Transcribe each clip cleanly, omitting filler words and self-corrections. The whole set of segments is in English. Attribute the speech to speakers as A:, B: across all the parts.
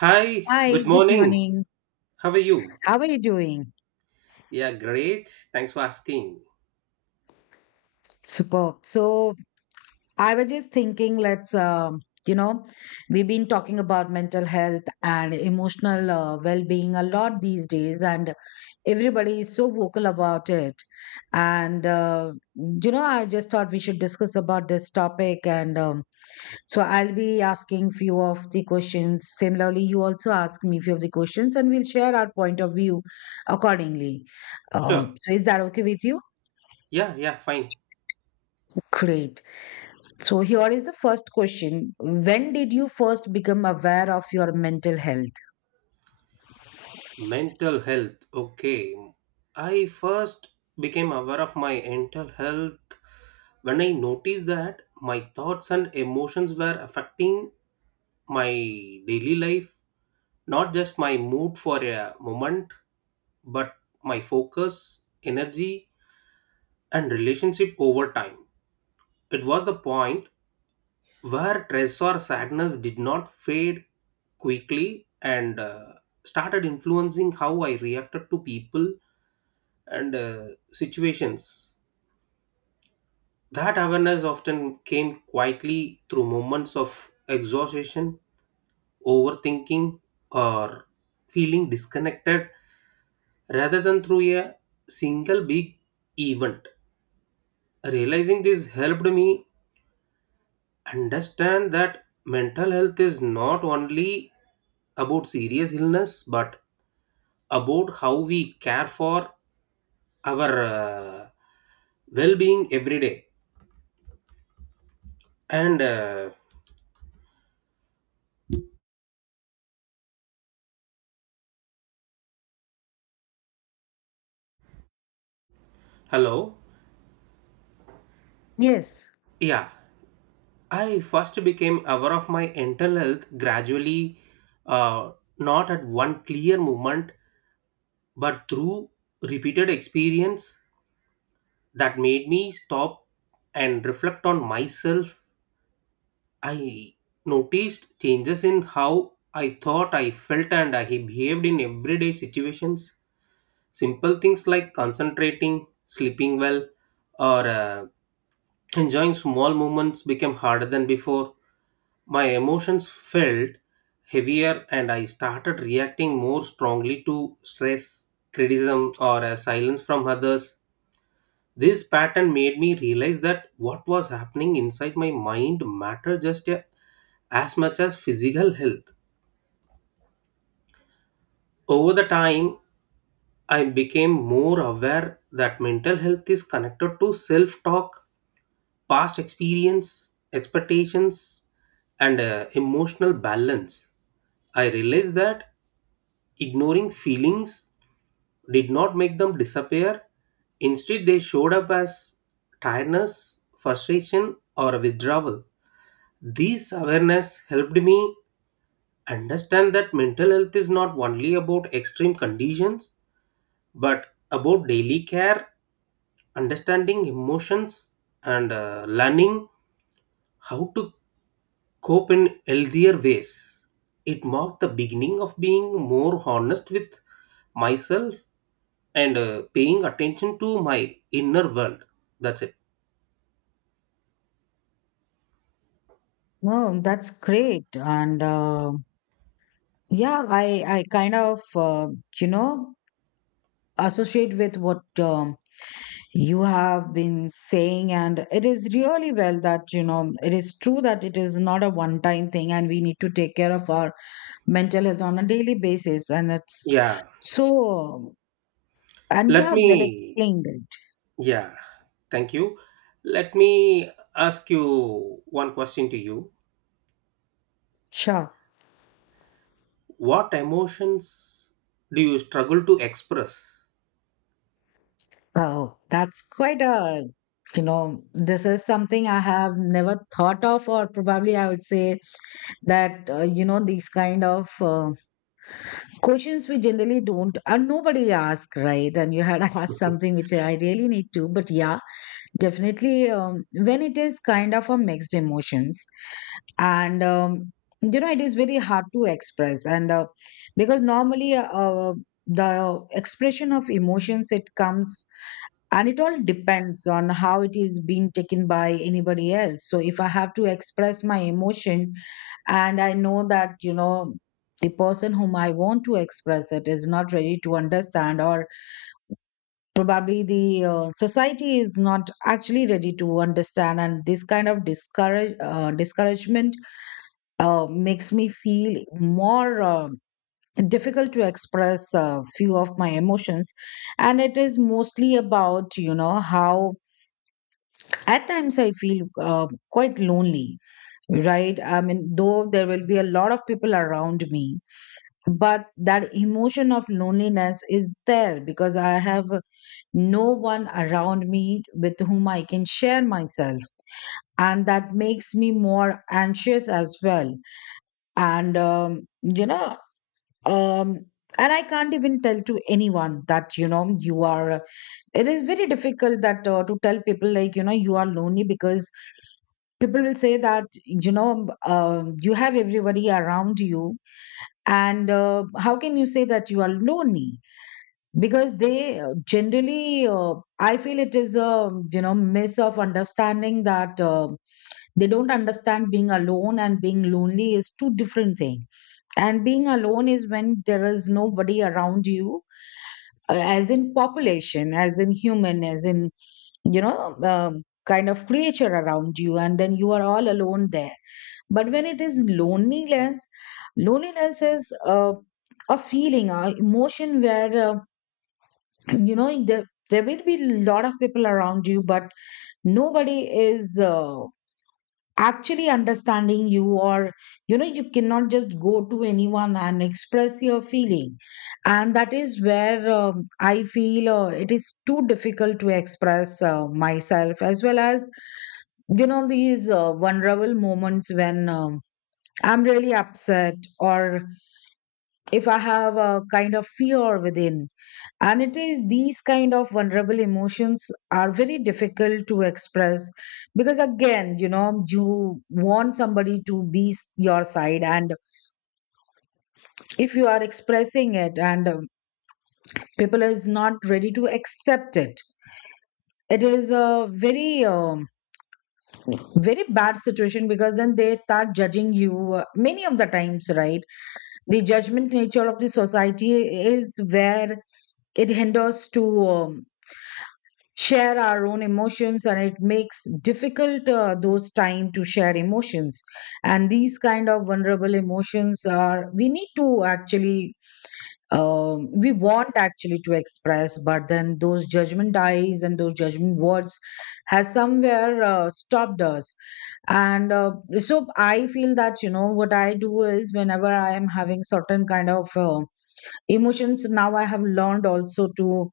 A: Hi,
B: Hi,
A: good
B: good
A: morning.
B: morning.
A: How are you?
B: How are you doing?
A: Yeah, great. Thanks for asking.
B: Superb. So I was just thinking, we've been talking about mental health and emotional well-being a lot these days, and everybody is so vocal about it. I just thought we should discuss about this topic, and so I'll be asking few of the questions. Similarly, you also ask me few of the questions, and we'll share our point of view accordingly. Uh,
A: Sure.
B: so is that okay with you?
A: Yeah, yeah, fine.
B: Great. So here is the first question. When did you first become aware of your mental health?
A: Mental health. Okay. I first became aware of my mental health when I noticed that my thoughts and emotions were affecting my daily life, not just my mood for a moment, but my focus, energy, and relationship over time. It was the point where stress or sadness did not fade quickly and started influencing how I reacted to people and situations. That awareness often came quietly through moments of exhaustion, overthinking, or feeling disconnected rather than through a single big event. Realizing this helped me understand that mental health is not only about serious illness but about how we care for our well-being every day and hello.
B: Yes.
A: Yeah, I first became aware of my mental health gradually, uh, not at one clear moment but through repeated experience that made me stop and reflect on myself. I noticed changes in how I thought, I felt, and I behaved in everyday situations. Simple things like concentrating, sleeping well, or enjoying small moments became harder than before. My emotions felt heavier, and I started reacting more strongly to stress, criticism, or silence from others. This pattern made me realize that what was happening inside my mind mattered just as much as physical health. Over the time, I became more aware that mental health is connected to self talk, past experience, expectations, and emotional balance. I realized that ignoring feelings did not make them disappear. Instead, they showed up as tiredness, frustration, or withdrawal. This awareness helped me understand that mental health is not only about extreme conditions but about daily care, understanding emotions, and learning how to cope in healthier ways. It marked the beginning of being more honest with myself and paying attention to my inner world. That's it.
B: Oh, that's great. And Yeah, I kind of you know associate with what you have been saying, and it is really well that you know it is true that it is not a one-time thing, and we need to take care of our mental health on a daily basis, and it's
A: Yeah.
B: so. And you
A: let
B: have well
A: me
B: explained it.
A: Yeah, thank you. Let me ask you one question to you.
B: Sure.
A: What emotions do you struggle to express?
B: Oh, that's quite a, you know, this is something I have never thought of, or probably I would say that these kind of questions we generally don't, and nobody ask, right? And you had asked something which I really need to, but yeah, definitely when it is kind of a mixed emotions, and you know it is very hard to express and because normally the expression of emotions it comes and it all depends on how it is being taken by anybody else, so if I have to express my emotion and I know that, you know, the person whom I want to express it is not ready to understand, or probably the society is not actually ready to understand, and this kind of discouragement makes me feel more difficult to express a few of my emotions. And it is mostly about, you know, how, at times, I feel quite lonely, right? I mean, though there will be a lot of people around me, but that emotion of loneliness is there because I have no one around me with whom I can share myself. And that makes me more anxious as well. And, um, and I can't even tell to anyone that, you know, you are, it is very difficult that to tell people, like, you know, you are lonely, because people will say that you know you have everybody around you and how can you say that you are lonely, because they generally I feel it is a, you know, miss of understanding that they don't understand being alone and being lonely is two different things. And being alone is when there is nobody around you, as in population, as in human, as in, you know, kind of creature around you, and then you are all alone there. But when it is loneliness, loneliness is a feeling, a emotion where, you know, there will be a lot of people around you, but nobody is. Actually understanding you. Or, you know, you cannot just go to anyone and express your feeling, and that is where I feel it is too difficult to express myself, as well as, you know, these vulnerable moments when I'm really upset, or if I have a kind of fear within. And it is these kind of vulnerable emotions are very difficult to express because, again, you know, you want somebody to be your side. And if you are expressing it and people is not ready to accept it, it is a very bad situation, because then they start judging you many of the times, right? The judgment nature of the society is where it hinders to. Share our own emotions, and it makes difficult those time to share emotions. And these kind of vulnerable emotions are, we need to actually, we want actually to express, but then those judgment eyes and those judgment words has somewhere stopped us. And So I feel that, you know, what I do is, whenever I am having certain kind of emotions, now I have learned also to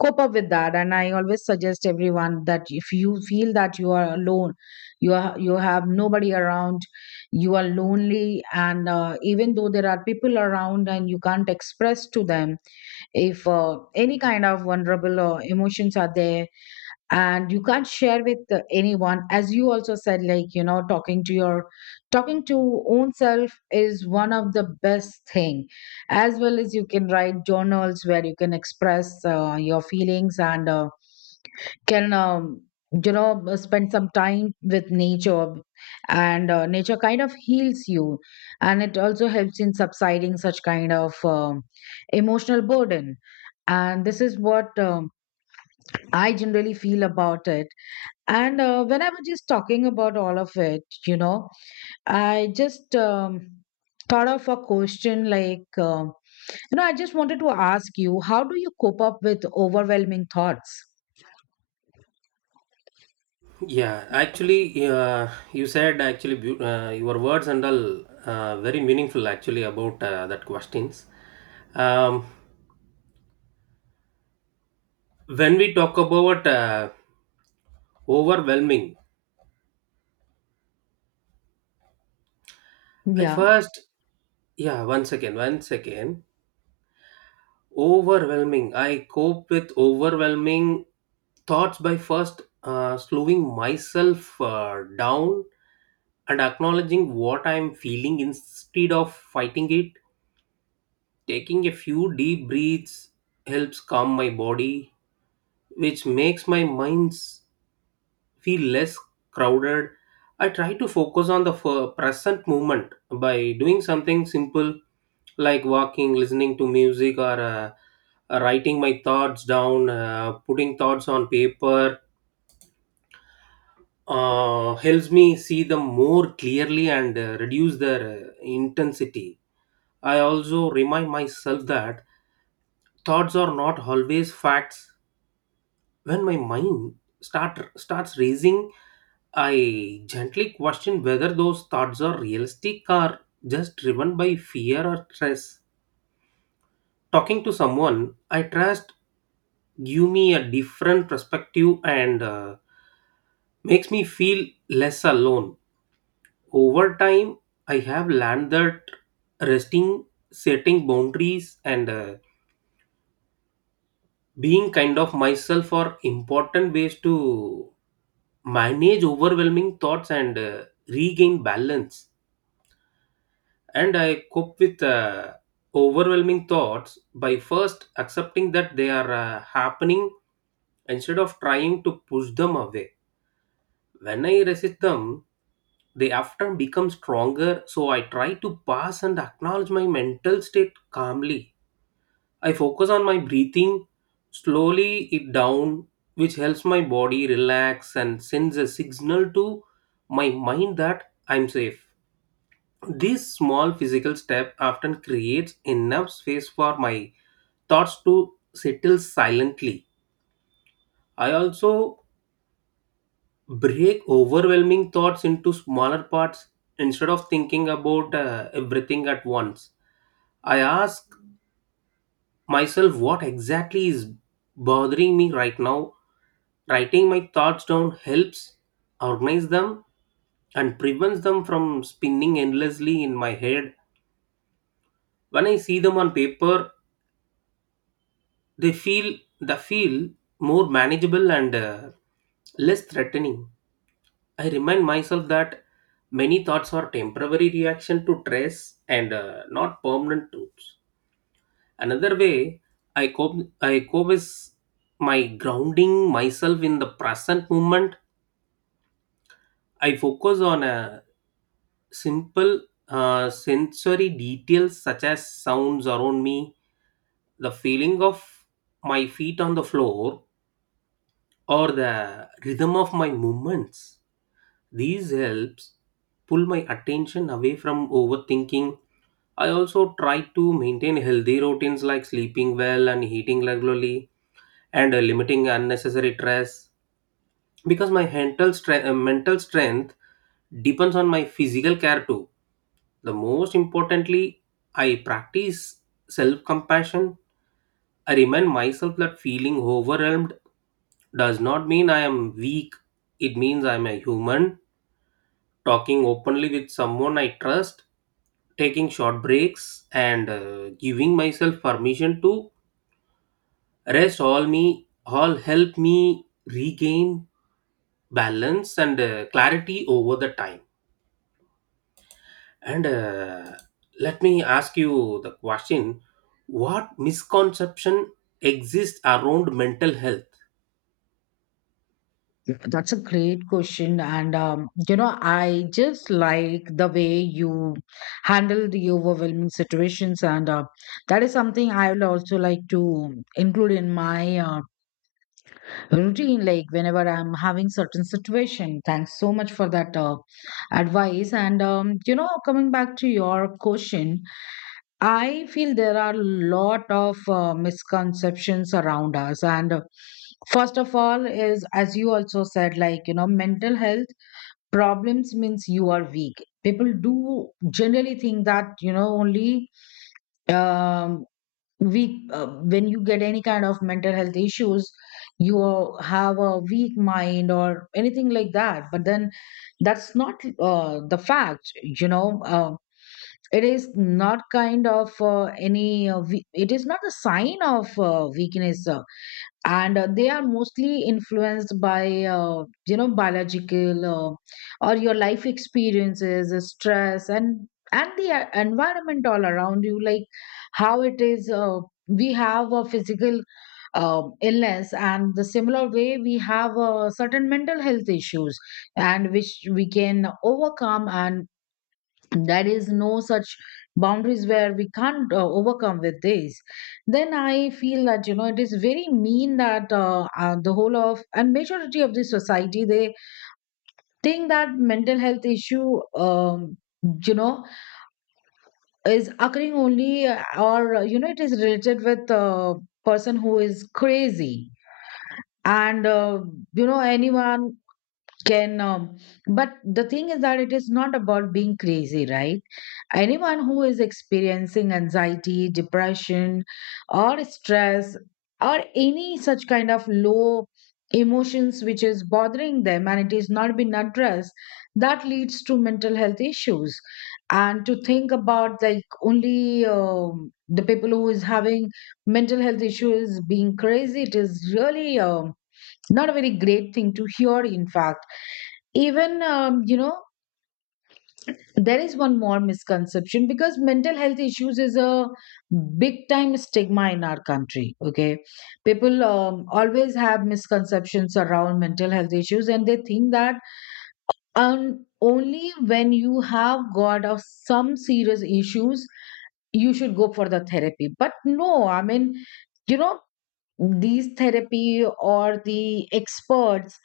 B: cope up with that. And I always suggest everyone that if you feel that you are alone, you are, you have nobody around, you are lonely, and even though there are people around and you can't express to them, if any kind of vulnerable emotions are there and you can't share with anyone, as you also said, like, you know, talking to own self is one of the best thing, as well as you can write journals where you can express your feelings, and can, you know, spend some time with nature. And Nature kind of heals you, and it also helps in subsiding such kind of emotional burden. And this is what I generally feel about it. And When I was just talking about all of it, you know, I just thought of a question, like, you know, I just wanted to ask you, how do you cope up with overwhelming thoughts?
A: Yeah, actually, you said actually your words and all very meaningful actually about that questions. Um, when we talk about overwhelming, I
B: Yeah,
A: first yeah, one second, one second. Overwhelming. I cope with overwhelming thoughts by first slowing myself down and acknowledging what I'm feeling instead of fighting it. Taking a few deep breaths helps calm my body which makes my minds feel less crowded. I try to focus on the present moment by doing something simple like walking, listening to music, or writing my thoughts down, putting thoughts on paper. Helps me see them more clearly and reduce their intensity. I also remind myself that thoughts are not always facts. When my mind start starts racing, I gently question whether those thoughts are realistic or just driven by fear or stress. Talking to someone I trust give me a different perspective and makes me feel less alone. Over time, I have learned that resting, setting boundaries, and being kind of myself are important ways to manage overwhelming thoughts and regain balance. And I cope with overwhelming thoughts by first accepting that they are happening instead of trying to push them away. When I resist them, they often become stronger, so I try to pass and acknowledge my mental state calmly. I focus on my breathing, slowly it down, which helps my body relax and sends a signal to my mind that I'm safe. This small physical step often creates enough space for my thoughts to settle silently. I also break overwhelming thoughts into smaller parts instead of thinking about everything at once. I ask myself what exactly is bothering me right now. Writing my thoughts down helps organize them and prevents them from spinning endlessly in my head. When I see them on paper, they feel more manageable and less threatening. I remind myself that many thoughts are temporary reaction to stress and not permanent truths. Another way I cope I cope is my grounding myself in the present moment. I focus on a simple sensory details such as sounds around me, the feeling of my feet on the floor, or the rhythm of my movements. These helps pull my attention away from overthinking. I also try to maintain healthy routines like sleeping well and eating regularly and limiting unnecessary stress because my mental strength depends on my physical care too. The most importantly, I practice self compassion. I remind myself that feeling overwhelmed does not mean I am weak. It means I am a human. Talking openly with someone I trust, taking short breaks, and giving myself permission to rest all help me regain balance and clarity over the time. And Let me ask you the question. What misconception exists around mental health?
B: that's a great question. I just like the way you handle the overwhelming situations. And That is something I would also like to include in my routine, like whenever I'm having certain situation. Thanks so much for that advice. And you know coming back to your question, I feel there are a lot of misconceptions around us, and first of all is, as you also said, like, you know, mental health problems means you are weak. People do generally think that you know only um, weak, when you get any kind of mental health issues, you have a weak mind or anything like that. But then that's not the fact. You know, it is not kind of it is not a sign of weakness. And They are mostly influenced by, you know, biological, or your life experiences, stress, and the environment all around you, like how it is. We have a physical illness, and the similar way we have certain mental health issues, and which we can overcome. And there is no such boundaries where we can't overcome with this. Then I feel that, you know, it is very mean that the whole of and majority of the society, they think that mental health issue, you know, is occurring only or you know, it is related with a person who is crazy, and you know, anyone can, but the thing is that it is not about being crazy, right? Anyone who is experiencing anxiety, depression, or stress, or any such kind of low emotions which is bothering them, and it is not been addressed, that leads to mental health issues. And to think about, like, only the people who is having mental health issues being crazy, it is really not a very great thing to hear. In fact, even, you know, there is one more misconception, because mental health issues is a big time stigma in our country, okay? People always have misconceptions around mental health issues, and they think that only when you have got of some serious issues you should go for the therapy. But no, I mean, you know, these therapy or the experts,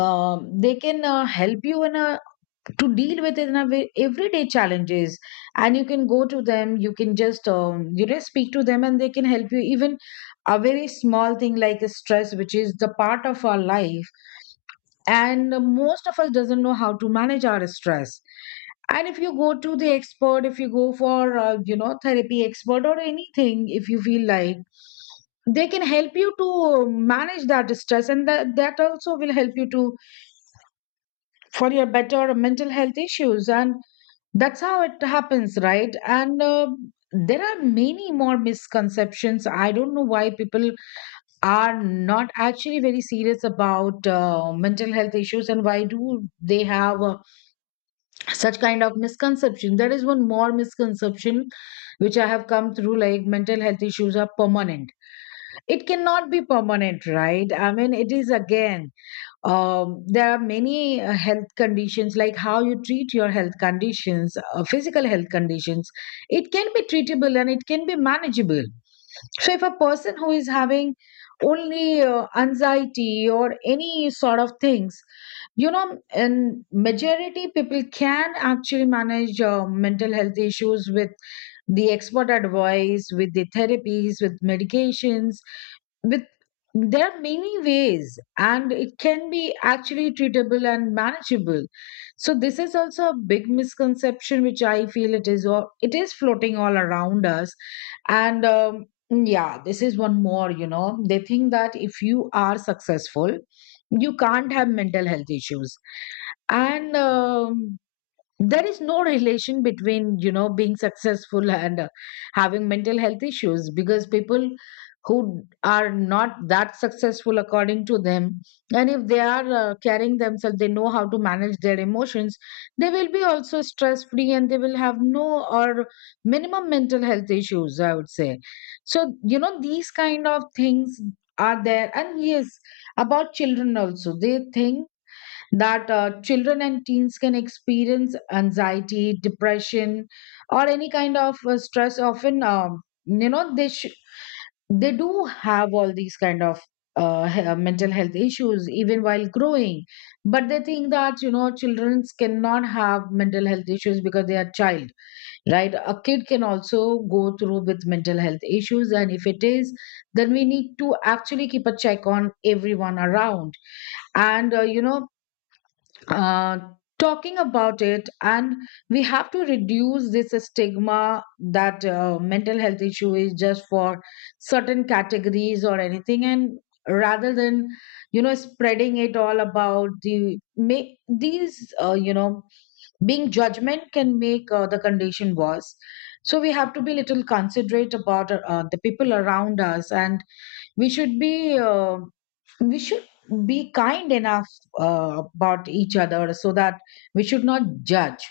B: they can help you in a, to deal with, in a way, everyday challenges. And you can go to them, you can just, you know, speak to them, and they can help you. Even a very small thing like stress, which is the part of our life, and most of us doesn't know how to manage our stress. And if you go to the expert, if you go for you know, therapy expert or anything, if you feel like, they can help you to manage that stress, and that also will help you to, for your better mental health issues. And that's how it happens, right? And There are many more misconceptions. I don't know why people are not actually very serious about mental health issues, and why do they have such kind of misconception. There is one more misconception which I have come through, like mental health issues are permanent. It cannot be permanent, right? I mean, it is again there are many health conditions. Like how you treat your health conditions, physical health conditions, it can be treatable and it can be manageable. So if a person who is having only anxiety or any sort of things, you know, and majority people can actually manage mental health issues with the expert advice, with the therapies, with medications, with, there are many ways, and it can be actually treatable and manageable. So this is also a big misconception which I feel it is floating all around us. And yeah, this is one more, you know, they think that if you are successful, you can't have mental health issues. And there is no relation between, you know, being successful and having mental health issues, because people who are not that successful according to them, and if they are carrying themselves, they know how to manage their emotions, they will be also stress free and they will have no or minimum mental health issues, I would say. So you know, these kind of things are there. And yes, about children also they think that children and teens can experience anxiety, depression or any kind of stress often. You know, they do have all these kind of mental health issues even while growing, but they think that, you know, children cannot have mental health issues because they are child, right? A kid can also go through with mental health issues, and if it is, then we need to actually keep a check on everyone around and you know, uh, talking about it. And we have to reduce this stigma that mental health issue is just for certain categories or anything. And rather than, you know, spreading it all about, the make these you know, being judgment can make the condition worse. So we have to be little considerate about the people around us, and we should be uh, we should be kind enough about each other so that we should not judge.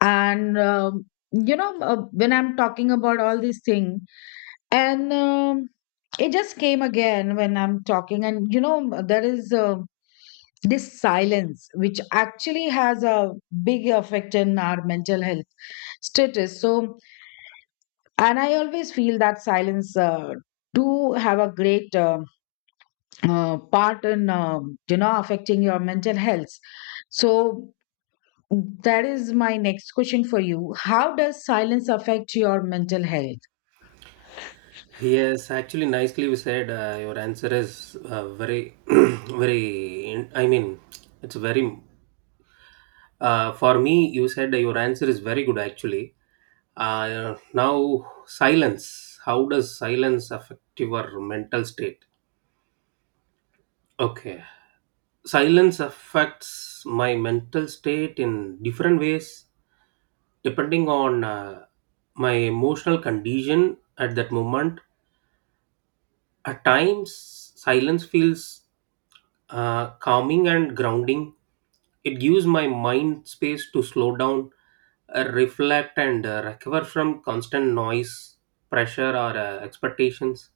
B: And you know, when I'm talking about all these things, and it just came again when I'm talking. And you know, there is this silence which actually has a big effect in our mental health status. So, and I always feel that silence do have a great part in, you know, affecting your mental health. So that is my next question for you: how does silence affect your mental health?
A: Yes, actually nicely we said, your answer is very very I mean it's very for me, you said your answer is very good actually. Now silence, how does silence affect your mental state? Okay. Silence affects my mental state in different ways depending on my emotional condition at that moment. At times silence feels calming and grounding. It gives my mind space to slow down, reflect, and recover from constant noise, pressure, or expectations.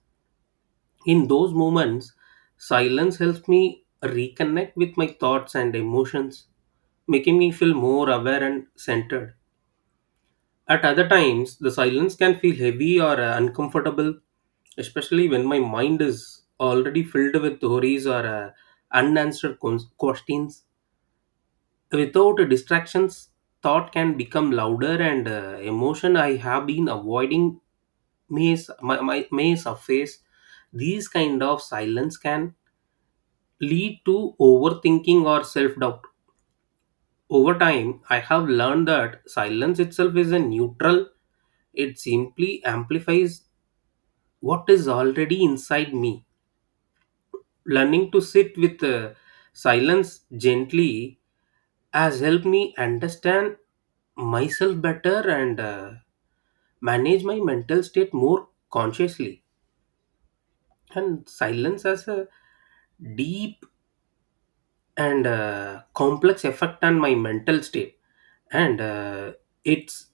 A: In those moments, silence helps me reconnect with my thoughts and emotions, making me feel more aware and centered. At other times, the silence can feel heavy or uncomfortable, especially when my mind is already filled with worries or unanswered questions. Without distractions, thought can become louder, and emotion I have been avoiding may, s- my, may surface. These kind of silence can lead to overthinking or self doubt. Over time, I have learned that silence itself isn't neutral, it simply amplifies what is already inside me. Learning to sit with silence gently has helped me understand myself better and manage my mental state more consciously. And silence has a deep and complex effect on my mental state, and it's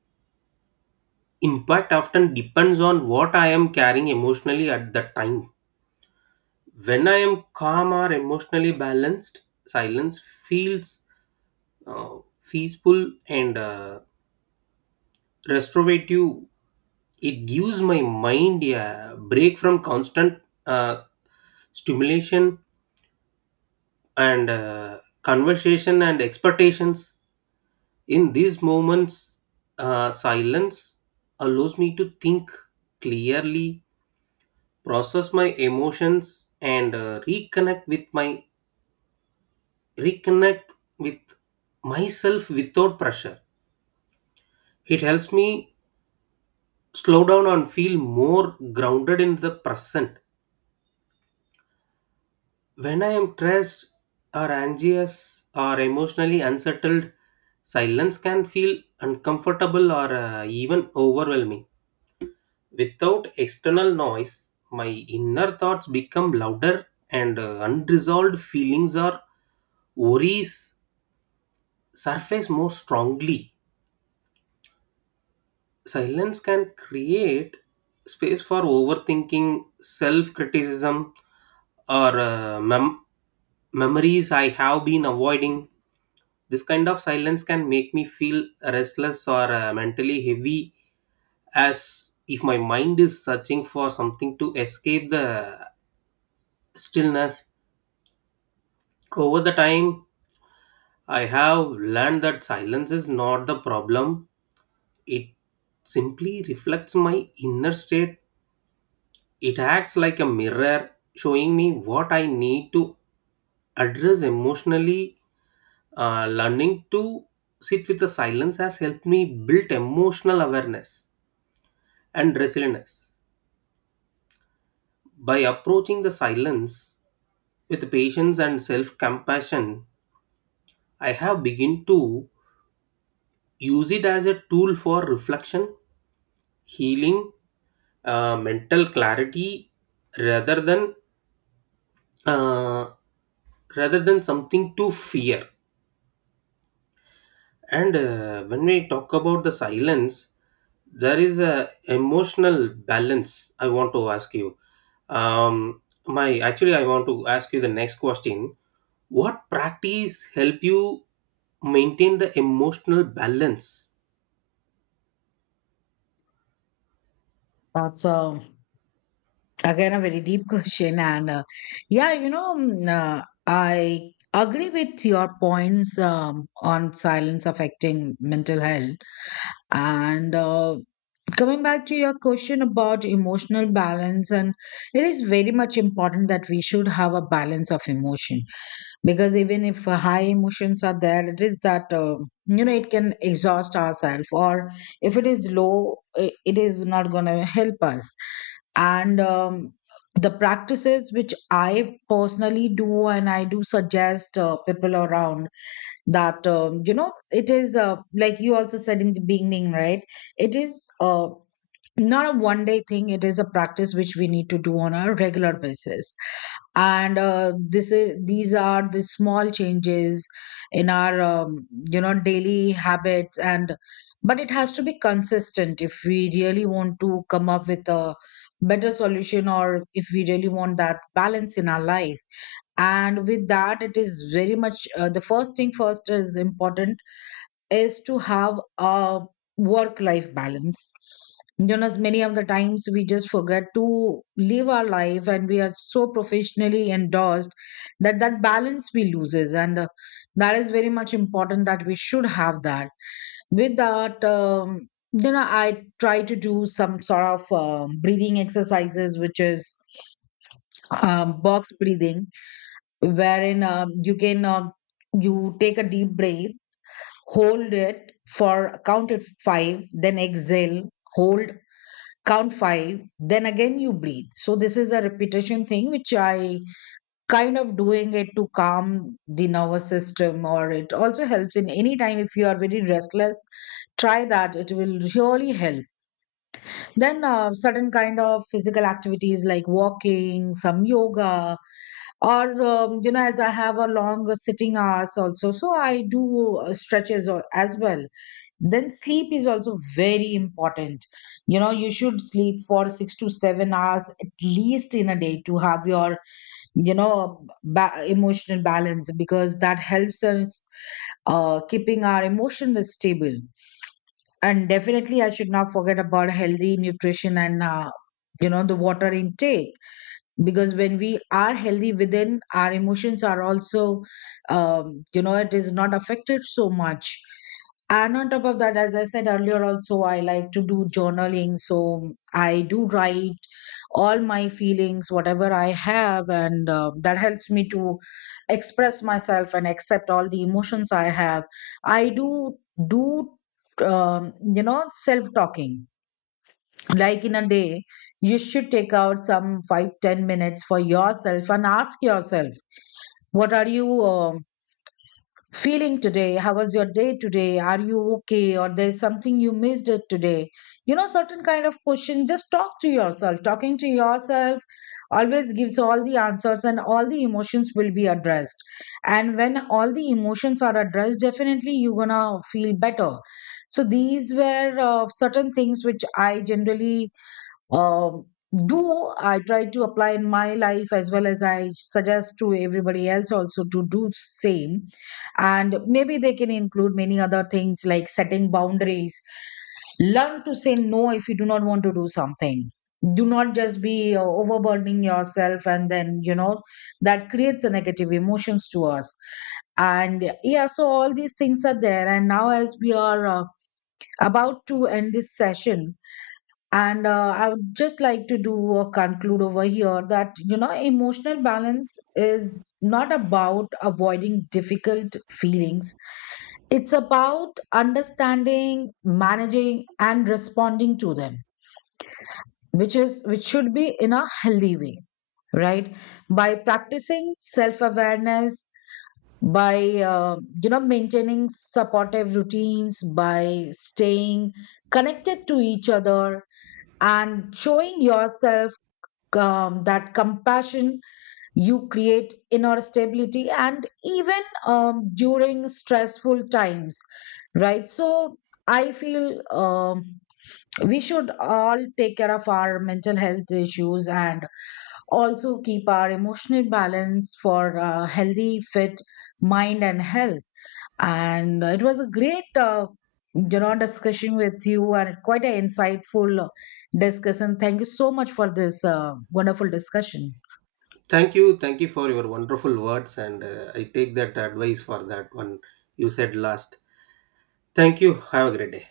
A: impact often depends on what I am carrying emotionally at that time. When I am calm or emotionally balanced, silence feels uh, peaceful and restorative. It gives my mind a break from constant uh, stimulation and conversation and expectations. In these moments, silence allows me to think clearly, process my emotions, and reconnect with myself without pressure. It helps me slow down and feel more grounded in the present. When I am stressed or anxious or emotionally unsettled, silence can feel uncomfortable or even overwhelming. Without external noise, my inner thoughts become louder, and unresolved feelings or worries surface more strongly. Silence can create space for overthinking, self criticism, or memories I have been avoiding. This kind of silence can make me feel restless or mentally heavy, as if my mind is searching for something to escape the stillness. Over the time, I have learned that silence is not the problem, it simply reflects my inner state. It acts like a mirror, showing me what I need to address emotionally. Learning to sit with the silence has helped me build emotional awareness and resilience. By approaching the silence with patience and self compassion, I have begun to use it as a tool for reflection, healing, mental clarity rather than uh, rather than something to fear. And When we talk about the silence, there is a emotional balance. I want to ask you. I want to ask you the next question. What practice help you maintain the emotional balance?
B: That's again a very deep question. And yeah, you know, I agree with your points on silence affecting mental health. And coming back to your question about emotional balance, and it is very much important that we should have a balance of emotion, because even if high emotions are there, it is that, you know, it can exhaust ourselves, or if it is low, it is not going to help us. And the practices which I personally do and I do suggest people around, that you know, it is, like you also said in the beginning, right, it is not a one day thing, it is a practice which we need to do on a regular basis. And this is these are the small changes in our, you know, daily habits. And but it has to be consistent if we really want to come up with a better solution, or if we really want that balance in our life. And with that, it is very much the first thing first is important, is to have a work life balance. You know, as many of the times we just forget to live our life, and we are so professionally endorsed that balance we loses. And that is very much important that we should have that. With that, you know, I try to do some sort of breathing exercises, which is box breathing, wherein you can you take a deep breath, hold it for, count it five, then exhale, hold, count five, then again you breathe. So this is a repetition thing which I kind of doing it to calm the nervous system, or it also helps in any time if you are very restless, try that, it will really help. Then certain kind of physical activities like walking, some yoga, or you know, as I have a long sitting hours also, so I do stretches as well. Then sleep is also very important. You know, you should sleep for 6 to 7 hours at least in a day to have your, you know, emotional balance, because that helps us keeping our emotion stable. And definitely, I should not forget about healthy nutrition and, you know, the water intake, because when we are healthy within, our emotions are also, you know, it is not affected so much. And on top of that, as I said earlier also, I like to do journaling, so I do write all my feelings whatever I have, and that helps me to express myself and accept all the emotions I have. I do you know, self talking, like in a day you should take out some 5, 10 minutes for yourself and ask yourself, what are you feeling today, how was your day today, are you okay, or there is something you missed it today, you know, certain kind of question, just talk to yourself. Talking to yourself always gives all the answers, and all the emotions will be addressed. And when all the emotions are addressed, definitely you're gonna feel better. So these were certain things which I generally um, do, I try to apply in my life, as well as I suggest to everybody else also to do same. And maybe they can include many other things like setting boundaries, learn to say no if you do not want to do something, do not just be overburdening yourself, and then you know that creates a negative emotions to us. And yeah, so all these things are there. And now, as we are about to end this session, and I would just like to do a conclude over here that, you know, emotional balance is not about avoiding difficult feelings. It's about understanding, managing, and responding to them, which should be in a healthy way, right? By practicing self awareness, by, uh, you know, maintaining supportive routines, by staying connected to each other, and showing yourself that compassion, you create inner stability and even during stressful times, right? So I feel we should all take care of our mental health issues, and also keep our emotional balance for a healthy fit mind and health. And it was a great you know, discussion with you, and quite an insightful discussion. Thank you so much for this wonderful discussion.
A: Thank you for your wonderful words, and I take that advice for that one you said last. Thank you. Have a great day.